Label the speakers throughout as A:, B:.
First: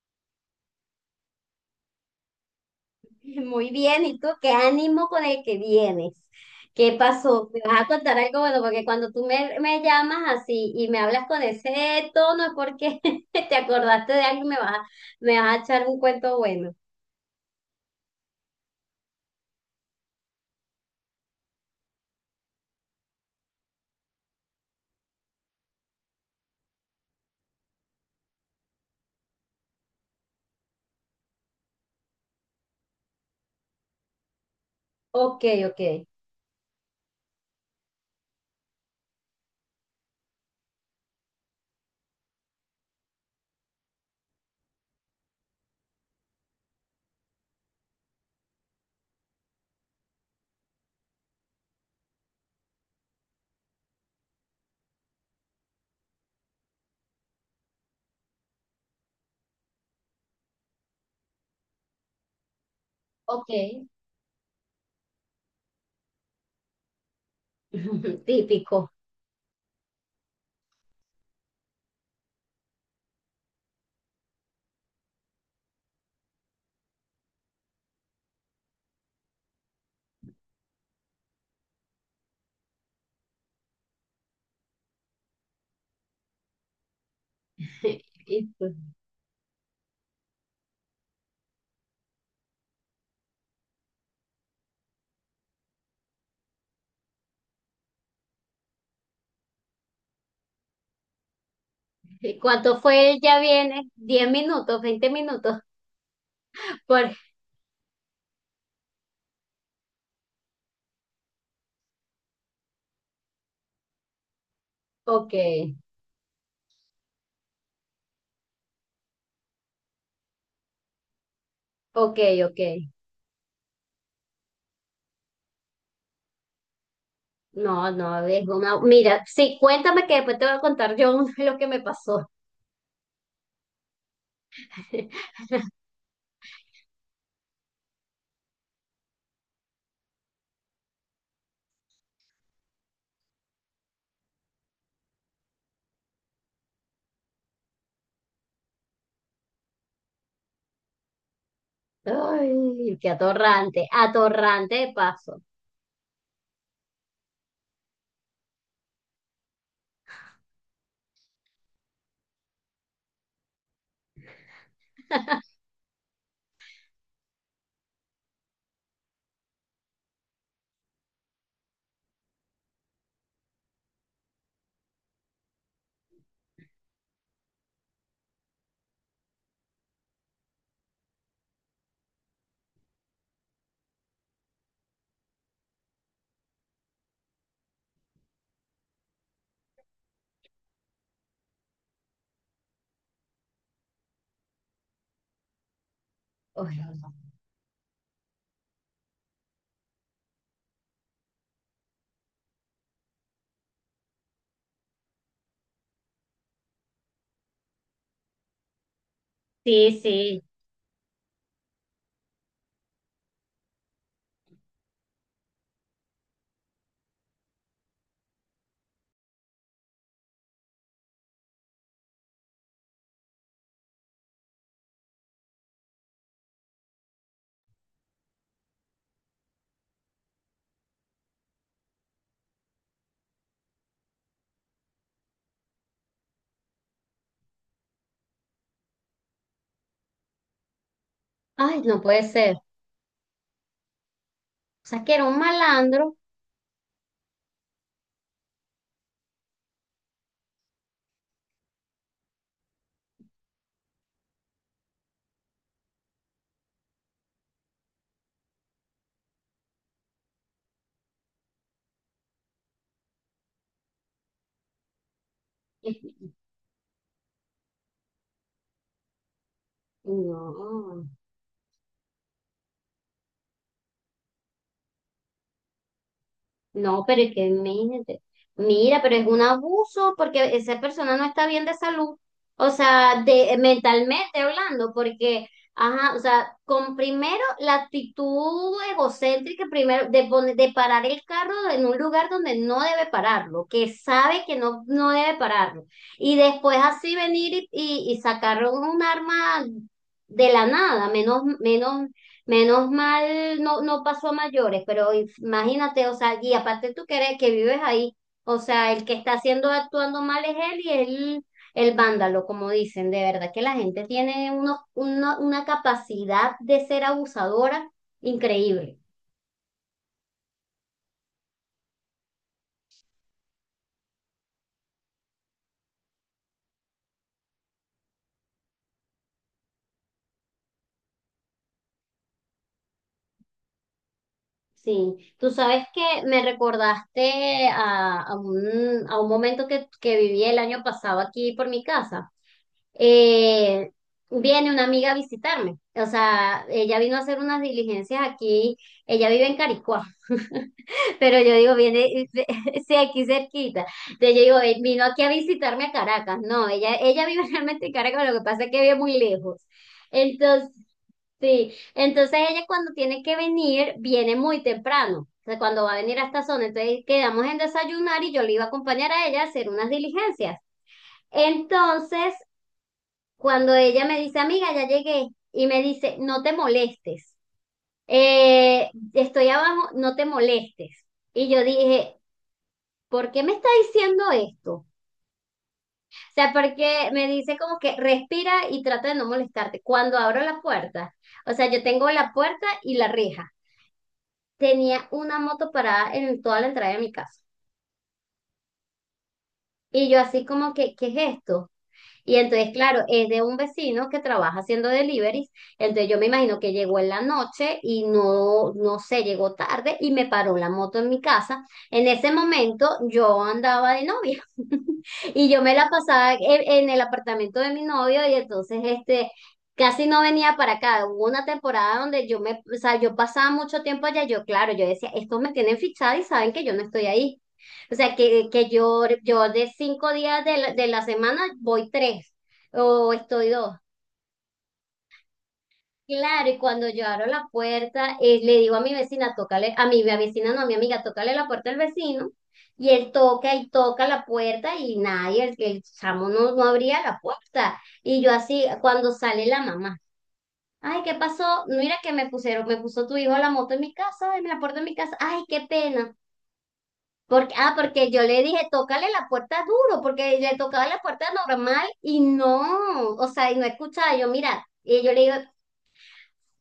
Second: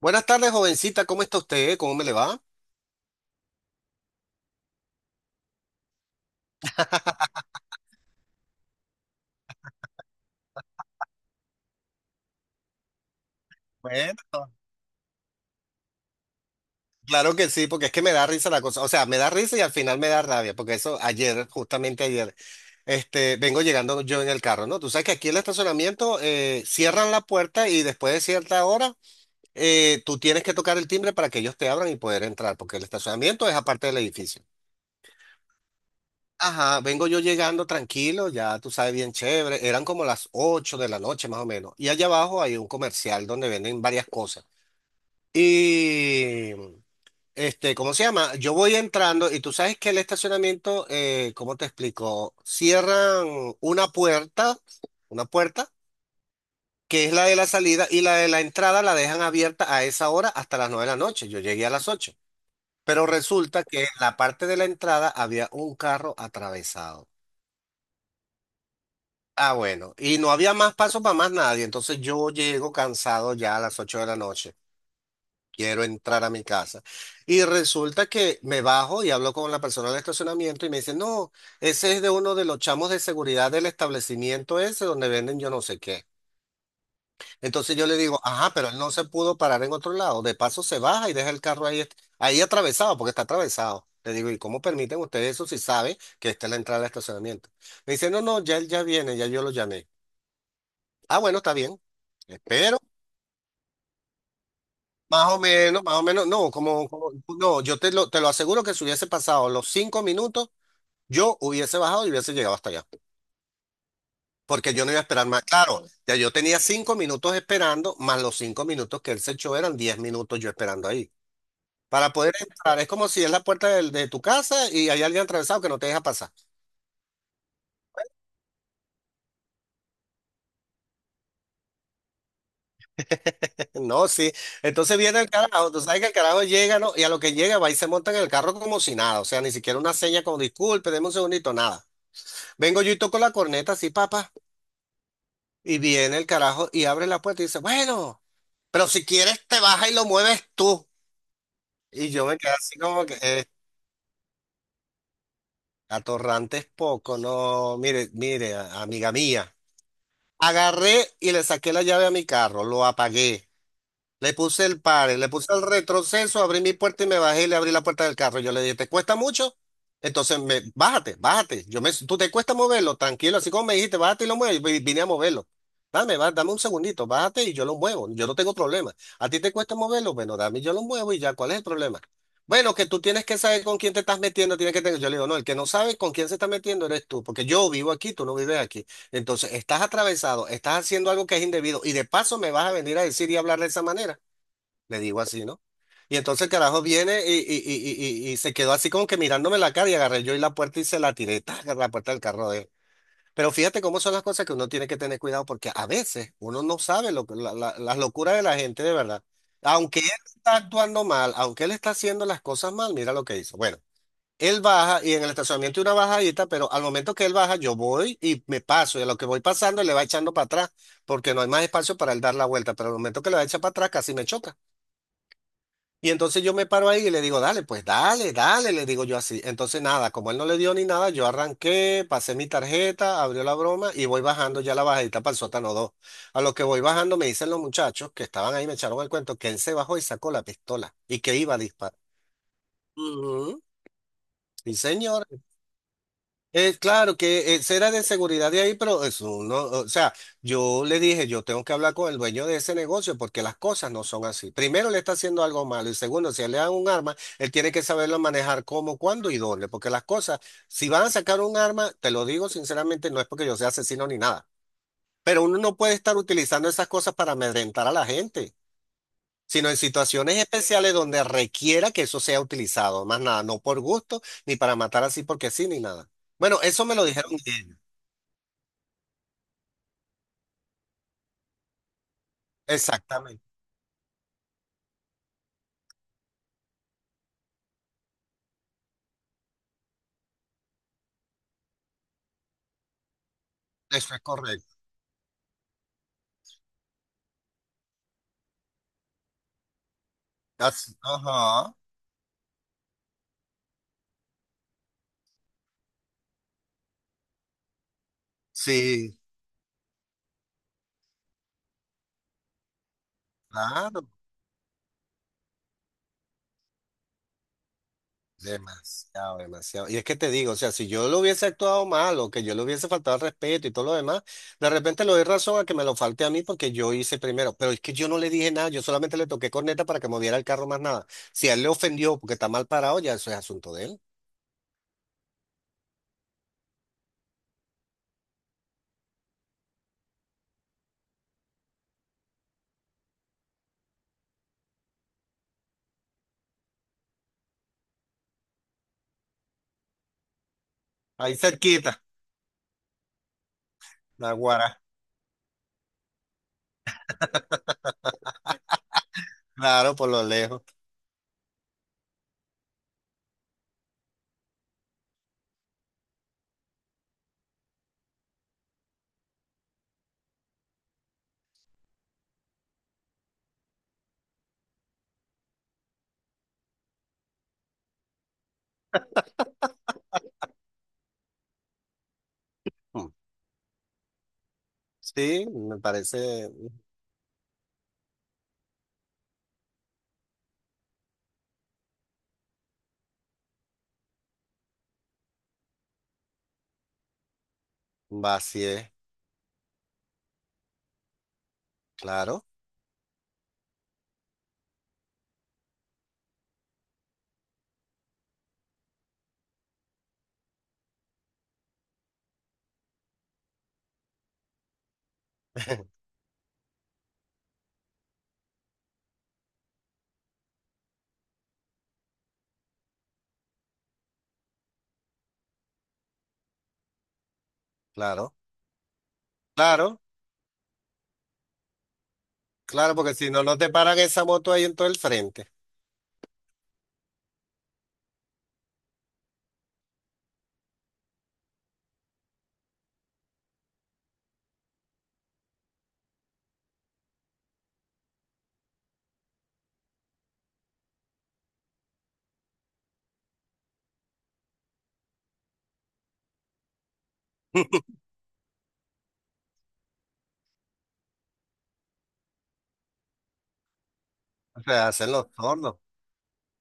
A: Buenas tardes, jovencita. ¿Cómo está usted? ¿Cómo me le va?
B: Muy bien, ¿y tú qué ánimo con el que vienes? ¿Qué pasó? ¿Me vas a contar algo bueno? Porque cuando tú me llamas así y me hablas con ese tono es porque te acordaste
A: Bueno,
B: de algo y me vas, me vas a echar un cuento bueno.
A: claro que sí, porque es que me da risa la cosa. O sea, me da risa y al final me da rabia, porque eso ayer, justamente ayer, vengo llegando yo en el carro, ¿no? Tú sabes que aquí el estacionamiento cierran la puerta y después de cierta hora tú tienes que tocar el timbre para que ellos te abran y poder entrar, porque el estacionamiento es aparte del edificio.
B: Ok, ok,
A: Ajá, vengo yo llegando tranquilo, ya tú sabes, bien chévere. Eran como las 8 de la noche, más o menos. Y allá abajo hay un comercial donde venden varias cosas. Y, ¿cómo se llama? Yo voy entrando y tú sabes que el estacionamiento, ¿cómo te explico? Cierran una puerta, una puerta, que es la de la salida, y la de la entrada la dejan abierta a esa hora hasta las 9 de la noche. Yo llegué a las 8, pero
B: ok.
A: resulta que en la parte de la entrada había un carro atravesado.
B: Típico.
A: Ah, bueno, y no había más paso para más nadie, entonces yo llego cansado ya a las 8 de la noche. Quiero entrar a mi casa. Y resulta que me bajo y hablo con la persona del estacionamiento y me dice, no, ese es de uno de los chamos de seguridad del establecimiento ese donde venden yo no sé qué. Entonces yo le digo,
B: ¿Y
A: ajá, pero
B: tú?
A: él no se pudo parar en otro lado. De paso se baja y deja el carro ahí, ahí atravesado, porque está atravesado. Le digo, ¿y cómo permiten ustedes eso si sabe que esta es la entrada al estacionamiento? Me dice, no, no, ya él ya viene, ya yo lo llamé. Ah, bueno, está bien.
B: ¿Y
A: Espero.
B: cuánto fue el ya viene? ¿Diez minutos? ¿Veinte minutos?
A: Más o menos, no,
B: Por...
A: no, yo te lo aseguro que si hubiese pasado los 5 minutos, yo hubiese bajado y hubiese llegado hasta allá, porque yo no iba a esperar
B: Ok,
A: más. Claro, ya yo tenía 5 minutos esperando, más los 5 minutos que él se echó, eran 10 minutos yo esperando ahí. Para
B: ok,
A: poder
B: ok.
A: entrar, es como si es la puerta de tu casa y hay alguien atravesado que no te deja pasar.
B: No, no, es una... Mira, sí, cuéntame que después te voy a contar yo lo que me pasó.
A: No, sí. Entonces viene el carajo, tú sabes que el carajo llega, ¿no? Y a lo que llega, va y se monta en el carro como si nada. O sea, ni siquiera una seña, como disculpe, deme un segundito, nada. Vengo yo y toco la corneta así, papá. Y viene el carajo y abre la puerta y dice, bueno, pero si quieres, te baja y lo mueves tú. Y yo me quedé así
B: Ay,
A: como
B: qué
A: que,
B: atorrante, atorrante de paso.
A: atorrante es poco. No, mire, mire, amiga mía. Agarré y le saqué la llave a mi carro, lo apagué. Le puse el pare, le puse el retroceso, abrí mi puerta y me bajé y le abrí la puerta del carro. Yo le dije, ¿te cuesta mucho? Entonces, bájate, bájate. Tú te cuesta moverlo, tranquilo, así como me dijiste, bájate y lo muevo. Yo vine a moverlo. Dame un segundito, bájate y yo lo muevo. Yo no tengo problema. ¿A ti te cuesta moverlo? Bueno, dame, y yo lo muevo y ya. ¿Cuál es el problema? Bueno, que tú tienes que saber con quién te estás metiendo, tienes que tener. Yo le digo, no, el que no sabe con quién se está metiendo eres tú, porque yo vivo aquí, tú no vives aquí. Entonces, estás atravesado, estás haciendo algo que es indebido, y de paso me vas a venir a decir y hablar de esa manera. Le digo así, ¿no? Y entonces el
B: Ay,
A: carajo
B: no.
A: viene y se quedó así como que mirándome la cara, y agarré yo y la puerta y se la tiré, ¡tac!, a la puerta del carro de él. Pero fíjate cómo son las cosas, que uno tiene que tener cuidado porque a veces uno no sabe lo, que- la- la- las locuras de la gente, de verdad.
B: Sí,
A: Aunque él
B: sí.
A: está actuando mal, aunque él está haciendo las cosas mal, mira lo que hizo. Bueno. Él baja, y en el estacionamiento hay una bajadita, pero al momento que él baja, yo voy y me paso. Y a lo que voy pasando, él le va echando para atrás, porque no hay más espacio para él dar la vuelta. Pero al momento que le va a echar para atrás, casi me choca. Y entonces yo me paro ahí y le digo, dale, pues dale, dale, le digo yo así. Entonces nada, como él no le dio ni nada, yo arranqué, pasé mi tarjeta, abrió la broma y voy bajando ya la bajadita para el sótano dos. A lo que voy bajando, me dicen los muchachos que estaban ahí, me echaron el cuento, que él se bajó y sacó la pistola y que iba a
B: Ay,
A: disparar.
B: no puede ser. O
A: Ujú. Sí,
B: sea, que era
A: señor.
B: un malandro.
A: Claro que será de seguridad de ahí, pero eso no, o sea, yo le dije, yo tengo que hablar con el dueño de ese negocio, porque las cosas no son así. Primero, le está haciendo algo malo, y segundo, si le dan un arma, él tiene que saberlo manejar cómo, cuándo y dónde, porque las cosas, si van a sacar un arma, te lo digo sinceramente, no es porque yo sea asesino ni nada, pero uno no puede estar utilizando esas cosas para amedrentar a la gente, sino en situaciones especiales
B: No.
A: donde requiera que eso sea utilizado, más nada, no por gusto, ni para matar así porque sí, ni nada. Bueno, eso me
B: No,
A: lo
B: pero
A: dijeron
B: es que
A: ellos.
B: imagínate. Mira, pero es un abuso porque esa persona no está bien de salud. O sea,
A: Exactamente,
B: de, mentalmente hablando, porque, ajá, o sea, con primero la actitud egocéntrica, primero de, de parar el carro en un lugar donde no debe pararlo, que
A: eso es
B: sabe que
A: correcto.
B: no, no debe pararlo. Y después así venir y sacar un arma de la
A: Así,
B: nada, menos,
A: ajá,
B: menos. Menos mal no, no pasó a mayores, pero imagínate, o sea, y aparte tú que que vives ahí, o sea, el que
A: sí,
B: está haciendo actuando mal es él y él el vándalo, como dicen, de verdad que la gente
A: claro,
B: tiene una capacidad de ser abusadora increíble.
A: demasiado, demasiado. Y es que te digo, o sea, si yo lo hubiese actuado mal, o que yo le hubiese faltado al respeto y todo lo demás, de repente le doy razón a que me lo falte a mí porque yo hice primero. Pero es que yo no le dije nada, yo solamente le toqué corneta para que moviera el carro, más nada. Si a él le ofendió porque está mal parado, ya eso es asunto de él.
B: Sí, tú sabes que me recordaste a un momento que viví el año pasado aquí por mi casa. eh, Viene una amiga a visitarme. O sea, ella vino a hacer unas diligencias aquí. Ella vive en Caricuá,
A: Ahí
B: pero yo digo,
A: cerquita,
B: viene, sí, aquí cerquita.
A: la
B: Entonces yo digo,
A: Guara,
B: vino aquí a visitarme a Caracas. No, ella vive realmente en Caracas, lo que pasa es que vive muy lejos.
A: claro, por lo lejos.
B: Entonces, sí, entonces ella cuando tiene que venir, viene muy temprano. O sea, cuando va a venir a esta zona, entonces quedamos en desayunar y yo le iba a acompañar a ella a hacer unas diligencias. Entonces, cuando ella me dice, amiga, ya llegué, y me dice, no te molestes, estoy abajo, no te molestes. Y yo dije,
A: Mm.
B: ¿por qué me está diciendo esto? O
A: Sí, me parece
B: sea, porque me dice como que respira y trata de no molestarte. Cuando abro la puerta, o sea, yo tengo la puerta y la reja. Tenía una moto parada en toda la entrada de mi casa.
A: vacío,
B: Y yo así como que, ¿qué es esto? Y
A: claro,
B: entonces, claro, es de un vecino que trabaja haciendo deliveries. Entonces, yo me imagino que llegó en la noche y no, no sé, llegó tarde y me paró la moto en mi casa. En ese momento, yo andaba de novia y yo me la pasaba en el apartamento de mi novio y entonces, este, casi no venía para acá. Hubo una temporada donde yo me, o sea, yo pasaba mucho tiempo allá. Yo, claro, yo decía, estos me tienen fichada y saben que yo no estoy ahí. O sea,
A: claro,
B: que yo de
A: claro,
B: 5 días de la semana voy tres
A: claro,
B: o
A: porque si no,
B: estoy
A: no te
B: dos.
A: paran esa moto ahí en todo el frente.
B: Claro, y cuando yo abro la puerta, le digo a mi vecina, tócale, a mi vecina no, a mi amiga, tócale la puerta al vecino. Y él toca y toca la puerta y nadie, el chamo no, no abría la puerta. Y yo así, cuando sale la mamá, ay, ¿qué pasó? Mira que me pusieron, me puso tu hijo la moto en mi casa, en la puerta de mi casa. Ay, qué pena. Porque, ah, porque yo le dije, tócale la puerta duro, porque le tocaba la puerta normal y no, o sea, y no escuchaba. Yo,
A: O
B: mira,
A: sea,
B: y
A: hacen
B: yo le
A: los
B: digo,
A: tornos.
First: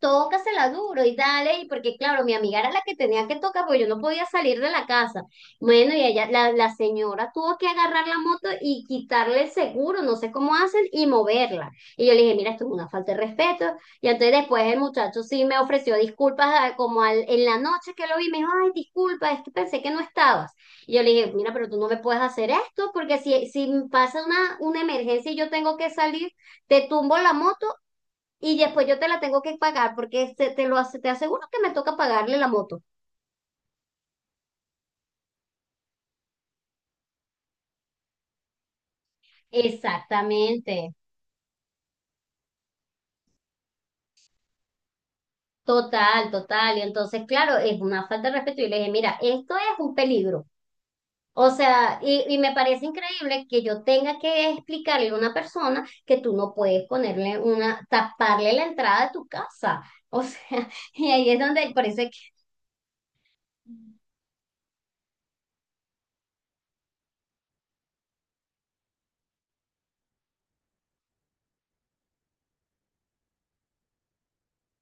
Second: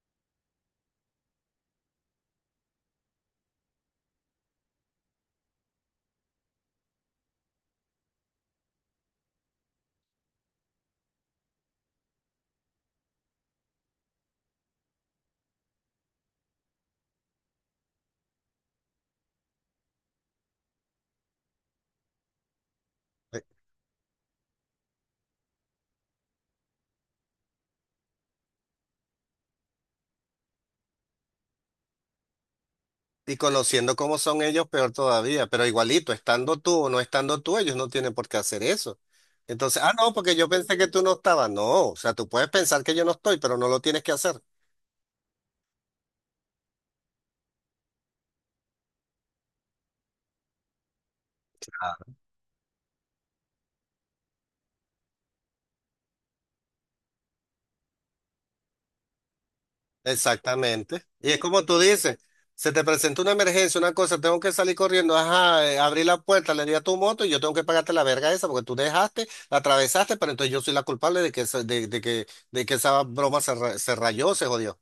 B: tócasela duro y dale, y porque claro, mi amiga era la que tenía que tocar, porque yo no podía salir de la casa. Bueno, y ella, la señora tuvo que agarrar la moto y quitarle el seguro, no sé cómo hacen, y moverla. Y yo le dije, mira, esto es una falta de respeto. Y entonces después el muchacho sí me ofreció disculpas ah, como en la noche que lo vi, me dijo, ay, disculpa, es que pensé que no estabas. Y yo le dije, mira, pero tú no me puedes hacer esto, porque
A: Eh,
B: si, si pasa una emergencia y yo tengo que salir, te tumbo la moto y después yo te la tengo que pagar porque te aseguro que me toca pagarle la moto.
A: Y conociendo cómo son ellos, peor todavía. Pero igualito, estando tú o no estando tú, ellos no tienen por qué hacer eso. Entonces, ah, no, porque yo pensé que
B: Exactamente.
A: tú no estabas. No, o sea, tú puedes pensar que yo no estoy, pero no lo tienes que hacer.
B: Total, total. Y entonces, claro, es una falta de respeto. Y le dije, mira, esto es un peligro. O sea, y me parece increíble que yo tenga que explicarle a una persona que tú no puedes ponerle una, taparle la entrada de tu casa. O sea,
A: Exactamente.
B: y ahí
A: Y es
B: es
A: como
B: donde
A: tú
B: parece.
A: dices, se te presenta una emergencia, una cosa, tengo que salir corriendo, ajá, abrí la puerta, le di a tu moto y yo tengo que pagarte la verga esa porque tú dejaste, la atravesaste, pero entonces yo soy la culpable de que, de de que esa broma se, se rayó, se jodió.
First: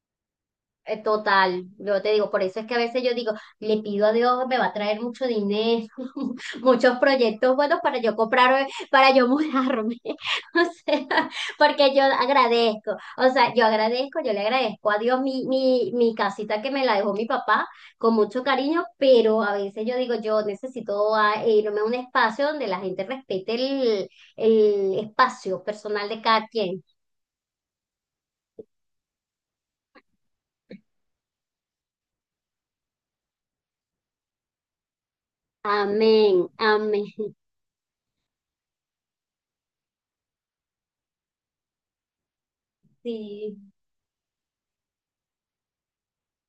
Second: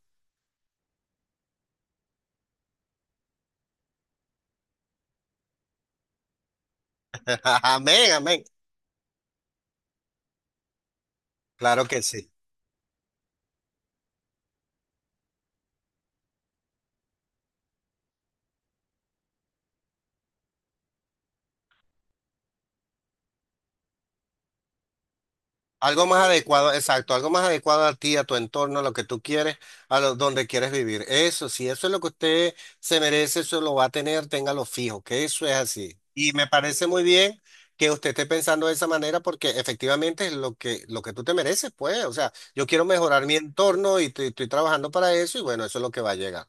B: Total, yo te digo, por eso es que a veces yo digo, le pido a Dios, me va a traer mucho dinero, muchos proyectos buenos para
A: Amén,
B: yo
A: amén.
B: comprar, para yo mudarme, o sea,
A: Claro
B: porque yo
A: que sí.
B: agradezco, o sea, yo agradezco, yo le agradezco a Dios mi casita que me la dejó mi papá con mucho cariño, pero a veces yo digo, yo necesito ah, e irme a un espacio donde la gente respete el espacio
A: Algo
B: personal de
A: más
B: cada
A: adecuado,
B: quien.
A: exacto, algo más adecuado a ti, a tu entorno, a lo que tú quieres, donde quieres vivir. Eso, si eso es lo que usted se merece, eso lo va a tener, téngalo fijo, que eso es así. Y me
B: Amén,
A: parece muy
B: amén,
A: bien que usted esté pensando de esa manera, porque efectivamente es lo que tú te mereces, pues. O sea, yo quiero mejorar mi
B: sí.
A: entorno y estoy trabajando para eso, y bueno, eso es lo que va a llegar.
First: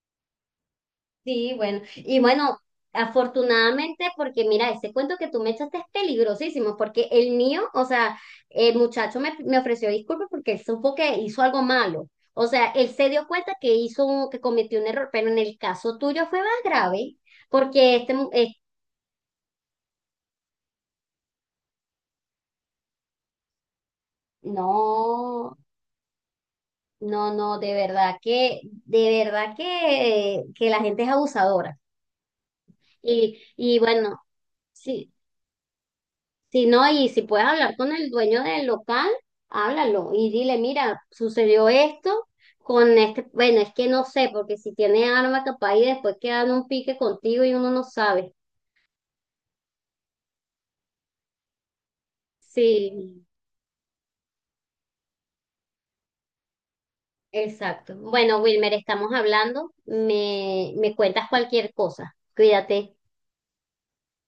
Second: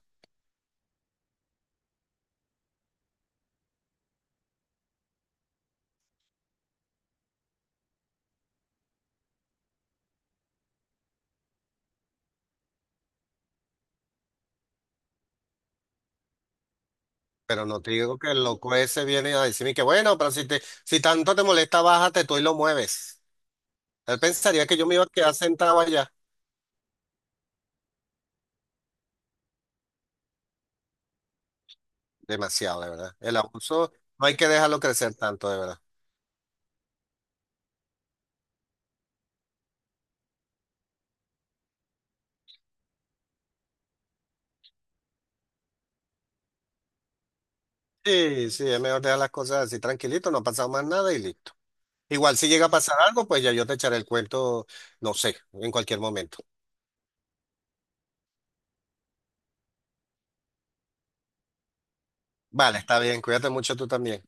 B: Sí, bueno, y bueno, afortunadamente, porque mira, ese cuento que tú me echaste es peligrosísimo, porque el mío, o sea, el muchacho me ofreció disculpas porque él supo que hizo algo malo. O sea, él se dio cuenta que hizo que cometió un error, pero en el caso tuyo fue más grave,
A: Pero no te
B: porque este,
A: digo que el loco ese viene a decirme que bueno, pero si tanto te molesta, bájate tú y lo mueves. Él pensaría que yo me iba a quedar
B: no,
A: sentado allá.
B: no, no, de verdad que, de verdad que la gente es abusadora.
A: Demasiado, de verdad. El
B: Y
A: abuso
B: bueno,
A: no hay que dejarlo
B: sí.
A: crecer tanto, de verdad.
B: Si no, y si puedes hablar con el dueño del local, háblalo y dile, mira, sucedió esto con este, bueno, es que no sé, porque si tiene arma capaz y después quedan un pique contigo y uno no sabe.
A: Sí, sí, es mejor dejar las cosas así tranquilito, no ha pasado más nada y listo. Igual si llega a pasar
B: Sí,
A: algo, pues ya yo te echaré el cuento, no sé, en cualquier momento.
B: exacto. Bueno, Wilmer, estamos hablando, me cuentas cualquier cosa.
A: Vale,
B: Cuídate.
A: está bien, cuídate mucho tú también.